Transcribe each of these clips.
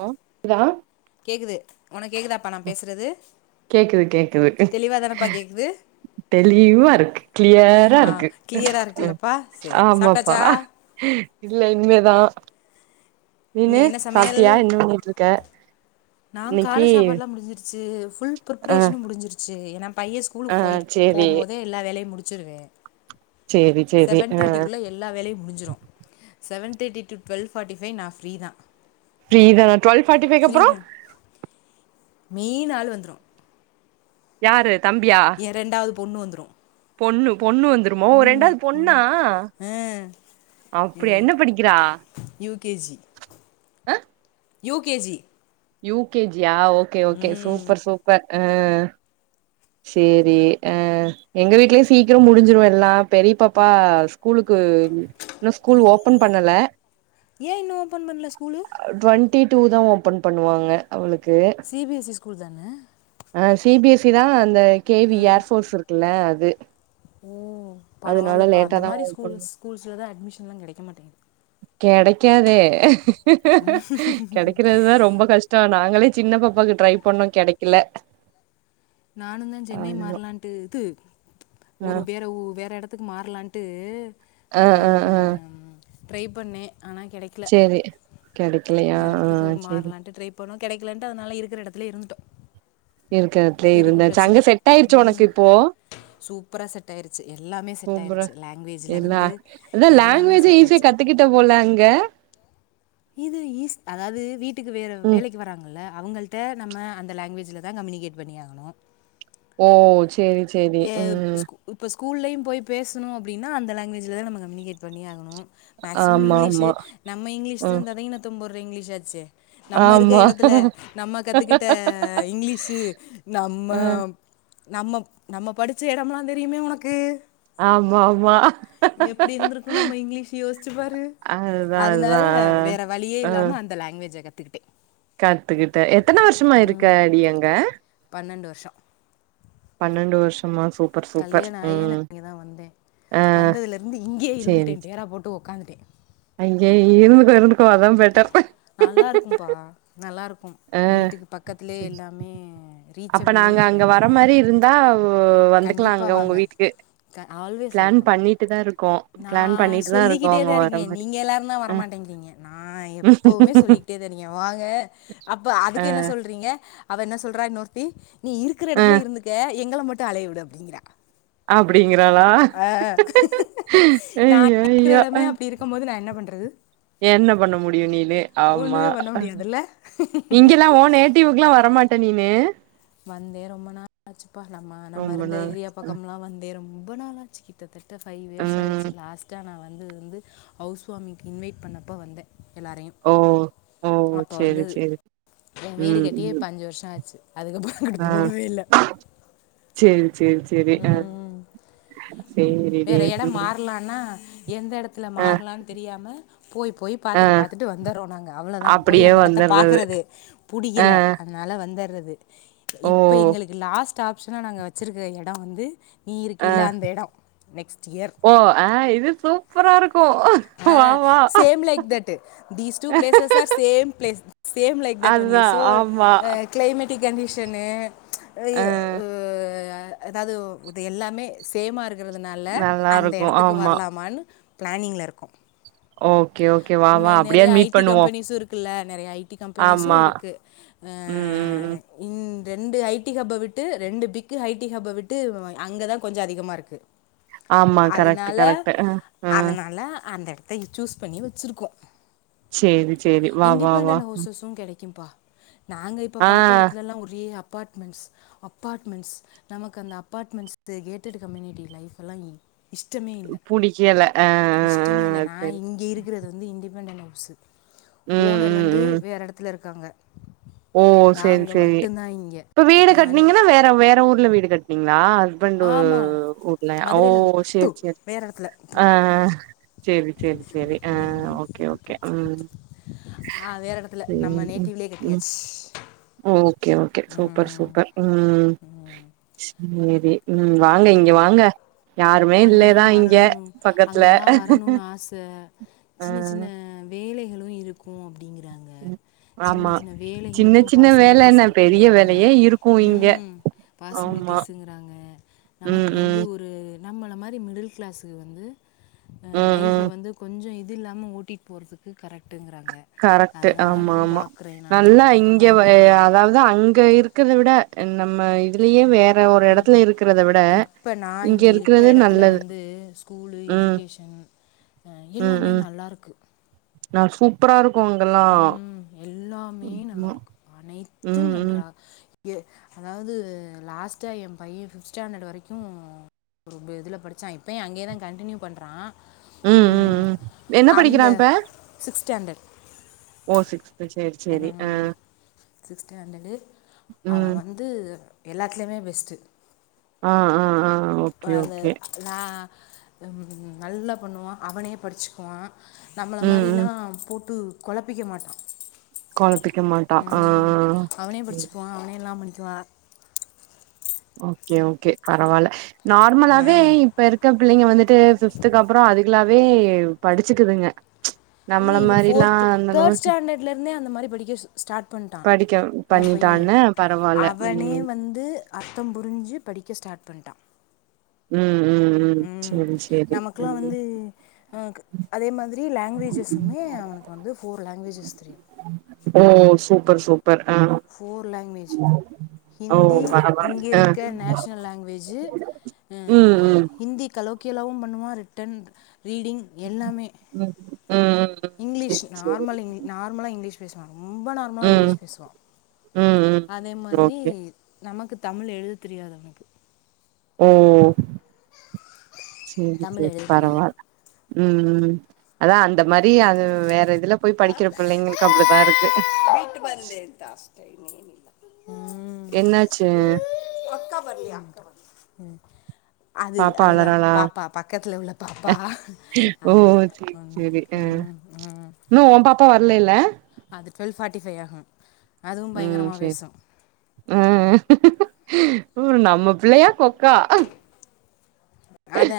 Hello கேக்குதா கேக்குது உனக்கேக்குதாப் கேக்குது கேக்குது தெளிவாக தானேப்பா கேட்குது தெளிவா இருக்கு கிளியரா ஆ இருக்கு கிளியராக இருக்குல்லப்பா சரி ஆமாப்பா சாப்பிட்டாச்சா இல்ல இனிமேதா நீனு இன்னைக்கு என்ன சாப்டியா என்ன பண்ணிட்டு இருக்க நாம் கால இன்னைக்கி சாப்பாடுலா முடிஞ்சிருச்சு ஃபுல் ஆ ப்ரிப்ரேஷனு முடிஞ்சிருச்சு ஏன்னா பைய ஆ ஸ்கூலுக்கு போய் சேரி போம் போதே எல்லா வேலையு முடிச்சிருவே சேரி சேரி செவன் ஆ தேர்ட்டிக்குள்ள எ எல்லா வேலையு முடிஞ்சிரு seven thirty to twelve forty five நா ஃப்ரீ தா ஃப்ரீ தானா டுவல் ஃபார்ட்டி ஃபைவ்க்கு அப்ரோ தான் மெயின் ஆளு வந்துரு யாரு தம்பியா எயா ரெண்டாவது பொண்ணு வந்துரு பொண்ணு பொண்ணு வந்து ருமோ ரெண்டாவது பொண்ணா அப்டியா என்ன படிக்கிறா யூகேஜி யூகேஜி யூகேஜியா ஓகே ஓகே சூப்பர் சூப்பர் அ சரி அ எங்க வீட்லயு சீக்கிர முடிஞ்சிரு எல்லா பெரிய பாப்பா ஸ்கூலுக்கு இன்னு ஸ்கூல் ஓபன் பண்ணல ஏ இன்னு ஓபன் பண்ணல ஸ்கூலு டவெண்ட்டி டூ தா ஓப்பன் பண்ணுவாங்க அவளுக்கு சிபிஎஸ்இ ஸ்கூல் தான அ சிபிஎஸ்சி தா அந்த ஆ கேவி ஏர்போட்ஸ் இருக்குல்ல அது ஓ அதனால பரவால்லப்பா லேட்டா அந்த தா மாரி ஓபன் ஸ்கூல்ஸ் ஸ்கூல்ஸல தா அட்மிஷன் எலா கெடைக்க மாட்டேங்குது கெடைக்காதே கெடைக்கிறது தா ரொம்ப ரொம்ப கஷ்டோ நாங்களே சின்ன பாப்பாவுக்கு ட்ரை பண்ணோ கெடைக்கல நானுந்தா சென்னை ஆமா மாறலாம்ட்டு இது ஆ ஒரு வேற வேற எடத்து த்துக்கு மாரலான்ட்டு அ அ அ ட்ரை பண்ணே ஆனா கெடைக்கல சேரி கெடைக்கலையா வேற ஆ எடத்துக்கு சேரி மாறலாண்டு ட்ரை போணு கெடைக்கலன்ட்டு அதனால இருக்கிற எடத்துலயே இருந்துட்டோ இருக்கறதுலே இருந்தாச்சு அங்க செட் ஆயிருச்சு ஒனக்கு இப்போ சூப்பரா செட் ஆயிருச்சு எல்லாமே செட் சூப்பரு ஆயிருச்சு லாங்குவேஜ்ல இருந்து எல்லாமே செட் ஈசிய ஆயிருச்சு கத்துக்கிட்ட போல அங்க இது ஈஸ் அதாவது வீட்டுக்கு வேறு ம் வேலைக்கு வராங் ல்ல அவங்கள்ட நம்ம அந்த லாங்குவேஜில தா கம்யூனிகேட் பண்ணி ஆகணு ஓ செரி செரி ஏ இப் இப்போ ஸ்கூ ஸ்கூல்லேயு போய் பேசணு அப்டின்னா அந்த லாங்குவேஜில தான நம்ம கம்யூனிகேட் பண்ணி ஆகணு மேக்சிமம் ஆமா இங்கிலீஷ் ஆமா நம்ம இங்கிலீஷ் த ம் ததிகினதோம் போடுற இங்கிலீஷ் ஆச்சே நம்ம இருக்க ஆமா எடத்துல நம்ம கத்துக்கிட்ட இங்கிலீஷு நம்ம அ நம்ம நம்ம படிச்ச இடம் எல்லாம் தெரியுமே உனக்கு ஆமா ஆமா எப்படி இருந்திருக்கு நம்ம இங்கிலீஷ் யோசிச்சு பாரு அதுதா அதுதா அதனால வேற வழியே ஆ இல்லாம அந்த லாங்குவேஜ கத்துக்கிட்டே கத்துக்கிட்ட எத்தன வருஷமா இருக்க அடி அங்க பன்னெண்டு வருஷோ பன்னெண்டு வருஷமா சூப் கல்யாண ஆயே நா இங்கதா வந்தே ஆ வந்ததுல இருந்து இங்கேயே இருந்துட்டே டேரா போட்டு உக்காந்துட்டே அங்கய இ இருந்துகோ இருந்துகோ அதா பெட்டர் நல்லாருக்கும்ப்பா நல்லாருக்கும் ஆ வீட்டுக்கு பக்கத்துலயே சேரி எல்லாமே ரீச் அப்ப நாங்க அங்க வர மாரி இருந்தா வந்துக்கலா அங்க கண்டிப்பாக உங்க வாங்க வீட்டுக்கு க ஆல்வேஸ் பிளான் வெல்கம் பண்ணிட்டு தா இருக்கோ நா பிளான் பண்ணிட்டு தா இருக்கோ சொல்லிக்கிட்டே அங்க தா வர இருக்க மாரி நீங்க எல்லாரு தா அ வரமாட்டேங்கிறீங்க நா எப்பவுமே சொல்லிகிட்டே தா நீங்க வாங்க அப்ப அ அதுக்கு என்ன சொல்றீங்க அவ என்ன சொல்றா இன்னொருத்தி நீ இருக்கிற அ எடத்துல இருந்துக்க எங்கள மட்டும் அலையவிடு அப்படிங்கிறா அப்டிங்கிறாளா நா ஐயோ இருக்கிற ஐயோ எடமே அப்படி இருக்கும் போது நா என்ன பண்றது என்ன பண்ண முடியு ஆமா ஒன்றுமே பண்ண முடியாதுல்ல இங்கல்லாம் ஓன் டிவுக்குெல்லா வரமாட்ட நீனு வந்தே ரொம்ப நாளாச்சுப்பா நம்ம நம்ம ரொம்ப இருந்த நாள் ஏரியா பக்கல்லா வந்தே ரொம்ப நாளாச்சு கிட்டத்தட்ட ஃபைவ் இயர்ஸ் ம் ஆய்டுச்சு லாஸ்ட்டா நா வந்து வந்து ஹவுஸ் வார்மிங்க் இன்வைட் பண்ணப்ப வந்தே எல்லாரையு ஓ ஓ அப்போ சேரி வந்தது சேரி எ வீடு ம் கட்டியே இப்ப ம் அஞ்சு வருஷ ஆச்சு அதுக்கப்பற அங்குட்டு போகவே இல்ல செரி செரி செர் ம் சேரிடி வேற இடம் ம் மாறலானா எந்த எடத்துல ஆ மாறலான் தெரியாம போய் போய் ஆ பாத்துட்டு பாத்துட்டு வந்துறோ நாங்க அவ்ளோதா போய் அப்டியே அந்த இடத்த வந்துர்றது பாக்குறது ஆ புடிக்கல அதனால வந்தர்றது ஓ இப்ப எங்களுக்கு லாஸ்ட் ஆப்ஷனா நாங்க வச்சிருக்கற இடம் வந்து நீ ஆ இருக்கில அந்த இட நெக்ஸ்ட் இயர் ஓ ஆ இது சூப்பரா இருக்கு வா வா like that these two places are same place same like that only அதுதா சோ ஆமா ஆ கிளைமேட்டு கண்டிஷன்னு இ அ ஆ அதாவது ஒ இது எல்லாமே சேமா இருக்கிறதுனால நல்லா அந்த இருக்கு இடத்துக்கு ஆமா வரலாமான்னு பிளானிங்ல்ல இருக்கோ ஓகே ஓ ம நெறய ஐ டி கம்பெனிஸ்ஸு இருக் பிள்ள நெறய ஐ டி கம்பெனிஸ்சு ஆமா இருக்கு அ ம் ம் ம் இங்கு ரெண்டு ஐ டி ஹப்ப விட்டு ரெண்டு பிக்கு ஐ டி ஹப்ப விட்டு அங்கதா கொஞ்சோ அதிகமா இருக்கு [unintelligible] கரெக்ட் அதனால கரெக்ட் அ அ அதனால அந்த இடத் அத சூஸ் பண்ணி வச்சுருக்கோ சேரி சேரி வா வா வா இண்டிபெண்டன்ட் ம். ஹவுஸ்சஸ்சும் கிடைக்கும்பா நாங்க இப்போ ஆ பாத்த இடத்துலல்லா ஒரே அபார்ட்மெண்ட்ஸ் அப்பார்ட்மெண்ட்ஸ் நமக்கு அந்த அப்பார்ட்மெண்ட்ஸ் கேட்டட் கம்யூனிட்டி லைஃப் எல்லா ஏ இஷ்டமே இல்ல புடிக்கல அ அ இஷ்டமே இல்ல அ நா சரி இங் இங்க இருக்கிறது வந்து இண்டடிபெண்டன்ட் ஹவுஸு ம் ஓனர் ம் வந்து ம் வேற இடத்துல இருக்காங்க ஓ செரி நாங்கள் செரி மட்டும்தான் இங்கே இப்ப வீடு நானே கட்னீங்கனா வேற வேற ஊர்ல வீடு கட்னீங்ளா ஹஸ்பண்டு ஆமாம் ஊர்ல ஓ மதுரையில் டூ செரி செரி வேறு இடத்துல ஆ செ ரி செ ரி செ ரி ஆ ஓகே ஓகே ம் ஆ வேற இடத்தில நம்ம நேட்டிவ்லயே கட்டியாச்சு ஓ ஓகே ஓகே சூப்பர் சூப்பர் ம் செரி ம் வாங்க ஆமாம் இங்க வாங்க யாருமே அங்கே இல்லதா தான் இங்க வரணும்னு பக்கத்ல அங்கே தான் வரணும்னு ஆசை சின்ன சின்ன வேலைகளு இருக்கு அப்படிங்கறாங்க ம் ஆமா சின்ன சின்ன வேல என்ன பெரிய வேலையே இருக்கு இங்க ஆமா பாசிபிலிட்டிஸ்ங்கிறாங்க ம் நமக்கு வந்து ம் ஒரு நம்மள மாரி மிடில் கிளாஸ்ஸு வந்து ம் லைஃப ம் வந்து கொஞ்சோ இது இல்லாம ஓட்டிட் போறதுக்கு கரெக்டுங்றாங்க கரெக்ட்டு ஆமா ஆமா நல்லா அந்த பக்கம் இங்க ஆ வந்துடலாமா அதாவது அதா அங்க இருக்குறத விட நம்ம இதுலயே வேற ஒரு இடத்துல இல்லைப்பா இருக்கிறத விட இப்போ நான் இங்க இங்கே இருக்க இருக்கிறது இடத்துல நல்லது வந்து ஸ்கூலு ம் எஜிகேஷன் ஏ ம் எல்லாமே ம் நல்லாருக்கு நா சூப்பரா இருக்கு இங்கெல்லா ம், எல்லாமே நல்லாருக்கு அனைத்தும் ம் ம் நன்றா ஏ அதாவது லாஸ்ட்டா என் பையன் ஃபிப்த் ஸ்டாண்டர்டு வரைக்கும் ஒரு இ இதுல படிச்சான் இப்பயும் அங்கேயதான் கண்டடினியூ பண்றான் ம் ம் அந்த சிக்ஸ் ஸ்டாண்டர்ட் ஓ சிக்ஸ் உ ஹு ம் சிக்ஸ்டாண்ட்ர்டு அவன் ம் வந் து எல்லாத்துலேயுமே பெஸ்ட்டு ஆ ஆ ஆ ஓகே ஓகே லா ம் நல்லா பண்ணுவான் அவனே படிச்சுக்குவான் நம்மள ம் ம் மாரிலாம் போட்டு கொழப்பிக்க மாட்டான் கொழப்பிக்க மாட்டா ஆ ம் ம் அவனே ஆ. படிச்சுக்குவான் அவனே எல்லாம் பண்ணிக்குவான் ஓகே ஓகே பரவால்ல நார்மலாவே இப்ப இருக்க பிள்ளைங்க வந்துட்டு ஃபிப்துக்கப்றம் அதுங்களாவே படிச்சுக்குதுங்க இல்ல நம்மள இது மாரிலா ஃபோர்த் அந்த தேர்ட் அளவுக்கு ஸ்டாண்டர்ட்லருந்தே அந்த மாறி படிக்க சொ ஸ்டார்ட் பண்ட்டான் படிக்க என் பையன் பண்ணிட்டான்னு பரவால்ல அவனே ம் வந்து அர்த்தம் புரிஞ்சு படிக்க ஸ்டார்ட் பண்ட்டா ம் ம் ம் செரி செரி ம் அதே மாரி லாங்குவேஜஸுமே அவனுக்கு வந்து ஃபோர் லாங்குவவேஜஸ் தெரியும் ஓ சூப்பர் சூப் பர் ஆ ஃப்போர் லாங்குவேஜ் ஓ ஹிந்தி பரவால்ல இங்க ஆ இருக்க நேஷ்னல் லாங்குவேஜூ ம் ம் ம் ஹிந்தி கலோக்கியலாவும் பண்ணுவான் ரிட்டன் ரீடிங் எல்லாமே ம் ம் ம் இங்கிலீஷ் சேரி சேரி நார்மல் நார்மலா இங்கிலீஷ் பேசுவான் ரொம்ப நார்மலா ம் இங்கிலீஷ் பேசுவான் ம் ம் அதே மாதிரி ஓகே நமக்கு தமிழ் எழுத தெரியாது அவனுக்கு ஓ சேரி தமிழ் சேரி எழுத தெரியாது பரவால்ல ம் ம் அதான் அந்த மாரி அது வேற இதுல போய் படிக்கிற பிள்ளைங்களுக்கு அப்டிதான் இருக்கு [unintelligible] வந்து [unintelligible] என்னாச்சு அக்கா வரலய அக்கா வரலய அது பாப்பா அதுதான் அழறாளா பாப்பா பக்கத்தில உள்ள பாப்பா ஓ அழுது ம் ம் ம் இன்னும் உ பாப்பா வரலல்ல அது டுவெல் ஃபார்ட்டி ஃபைவ் ஆகும் அதுவும் பயங்கரமா பேசும் ம்ம் ம்ம் ஓ நம்ம பிள்ளையா கொக்கா அதா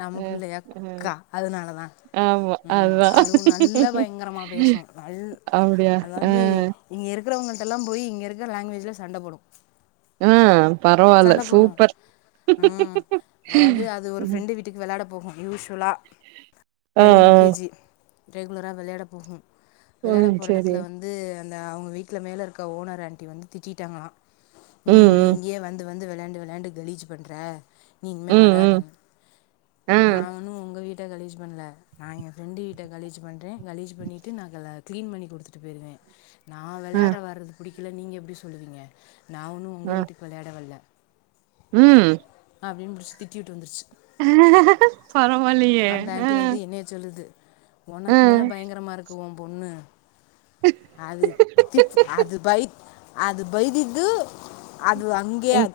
நம்ம ம் பிள்ளையா ம் கொக்கா அதனாலதான் ஆமா ம் அதா அதுவு நல்ல பயங்கரமா பேசும் நல்ல அப்டியா ஆ அதாவது இங்க இருக்கவங்கள்டல்லாம் போய் இங்க இருக்கிற லாங்குவேஜில சண்டபோடும் ம் சண்ட போடுவோம் ம் அதாவது அது ஒரு ஃப்ரெண்டு வீட் ட்க்கு வெளாட போகும் யூஸ்வலா ஆ ஆ இப்ப யூ கே ஜி ரெகுலரா வெளாட போகும் வெளையாட ம் போற செரி இடத்துல வந்து வந்து அந்த அவங்க வீட்ல மேல இருக்க ஓனர் ஆண்டி வந்து திட்டிட்டாங்கலாம் நீ ம் இங்கேயே வந்து வந்து வெளாண்டு வெளைண்டு கலீஜ் பண்ற நீ இன்மே ம் வராத ம் ம் ஆ நானும் உங்க வீட் டு கழிஜ் பண்ணல நா என் ஃப்ரெண்டு வீட்ட கழிஜ் பண்றேன் கழிஜ் பண்ணிட்டு நான் கல்லா கிளீன் பண்ணி குடுதுட்டு போயிருவேன் நான் ஆ வெளயாட வர்றது பிடிக்கல நீங்க எப்டி சொல்லுவீங்க நா ஒன்னும் உங்க ஆ வீட்டுக்கு வெளையாட வர்ல ம் அப்டின் புடிச்சு திட்டி வுட்டு வந்துருச்சு பரவாலயே அ நேத் சொல்லுது ஒனக்கு மேல பயங்கரமா இருக்கு உன் பொண்ணு அது திச்சு அது பய் அது பைக்குக்கு அது அங்கே ம் அ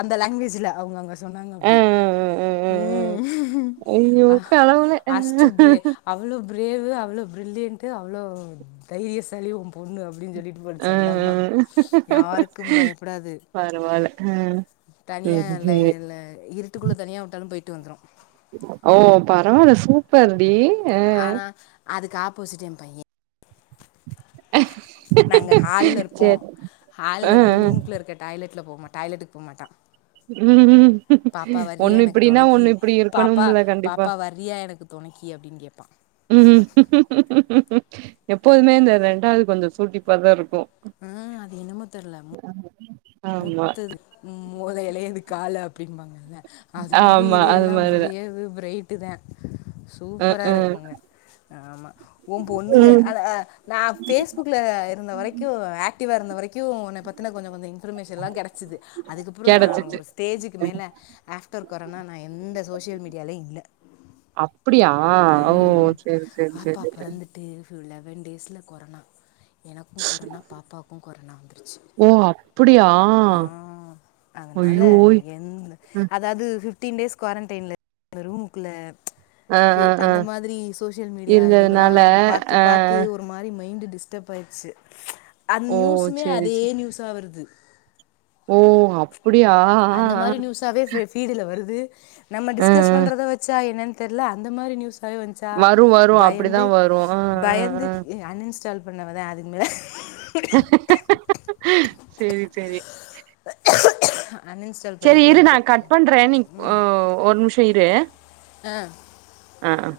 அந்த லங்குவேஜ்ல அவங்க அங்க சொன்னாங்க ஆ ஆ அப்டி ஆ ஆ ஆ ம் ஐயோ அ கடவுளே ஆ அஸ்ட்டுபிரே அவ்ளோ பிரேவு அவ்ளோ பிரில்லியண்ட் அவ்ளோ தைரிய சாளி உன் பொண்ணு அப்டின்னு சொல்லி [unintelligible] ஆ ஆ. சந்தம்மா யாருக்கும் பயப்படாது பரவால்ல ம் தனியா இல்ல இல்ல இருட்டுகுள்ள தனியா வுட்டாலும் போயிட்டு வந்துரும் ஓ பரவால்ல சூப்பர்டி ஆ ஆனா அதுக்கு ஆப்போசிட் என் பையன் அஹ் நாங்க ஹால்ல இருப்போ ஆ ஹால்ல ஆ இருந்து ரூமுக்குள்ள இருக்க டாய்லெட்ல போமா டாய்லெட்டுக்கு போ மாட்டான் ம் பாப்பா வறியா ஒண்ணு எனக்கு இப்டின்னா தொனைக்கி ஒண்ணு இப்டி பாப்பா இருக்கணும்ல கண்டிப்பா பாப்பா வர் றியா எனக்கு தொனைக்கி அப்டின்னு கேப்பான் ம் எப்போதுமே இந்த ரெண்டாது கொஞ்சோ சூட்டிப்பாதான் இருக்கும் அ அது என்னமோ தெர்ல ஆமா மூத்தது மொகளைளே இது காள அப்டின்பாங்கல்ல அது மாரி ஆமா இது அது எல்லா மாரிதா பெரியது ப்ரே ட்டுதன் அ சூப்பரா ஆ இருக்குங்க ஆமா ஒன் பொண்ணுங்க ம் அழ அ நா ஃபேஸ்புக்ல இருந்த வரைக்கு ஆக்டிவாக இருந்த வரைக்கும் ஒன்ன பத்துன கொஞ்சோ கொஞ்சோ இன் பர்மேஷன்லா கடச்சுது அதுக்கப்றோ நான் கெடச்சிச்சு ஒரு தேஜ்க்கு மேல ஆஃப்டர் கொரனா நான் எந்த சோசியல் மீடியாலயு இல்ல அப்புடியா ஓ சேரி சேரி சேரி டேஃபு லெவன் டேஸ்ல கொரன்னா எனக்கும் கொரனா பாப்பாவுக்கும் கொரனா வந்துருச்சி ஓ அப்டியா ஆ அதனால ஐயோ எந்த அதாது ஃபிப்டீன் டேஸ் குவாரண்டில்ல ரூம்குள்ள ஆ பே ஆ ஆ அந்த மாதிரி சோசியல் மீடியா இதுகலா இருந்ததுனால பாத்து ஆ பாத்து ஒரு மாரி மைண்ட்டு டிஸ்டர்ப் ஆயிருச்சு அந்த ஓ நியூசுமே சேரி அதே சேரி நியூஸ் ஆ வருது ஓ அப்டியா ஆ அந்த மாரி நியூஸாவே ஃபீடுல வருது நம்ம ஆ டிஸ்கஸ் ஆ பண்றத வச்சா என்னன் தெர்ல அந்த மாரி நியூஸாவே வன்ச்சா வரு வரு அப்டிதா பயந்து வரு ஆ ஆ பயந்து ஆ அன் இன்ஸ்டால் பண்ணவ தான் அதுக்கு மேல சேரி சேரி அன்இன்ஸ் சேரி இரு நான் கட் பண்றேன் நீ ஓ ஒரு நிமிஷோம் இரு ஆ ஆ ஆ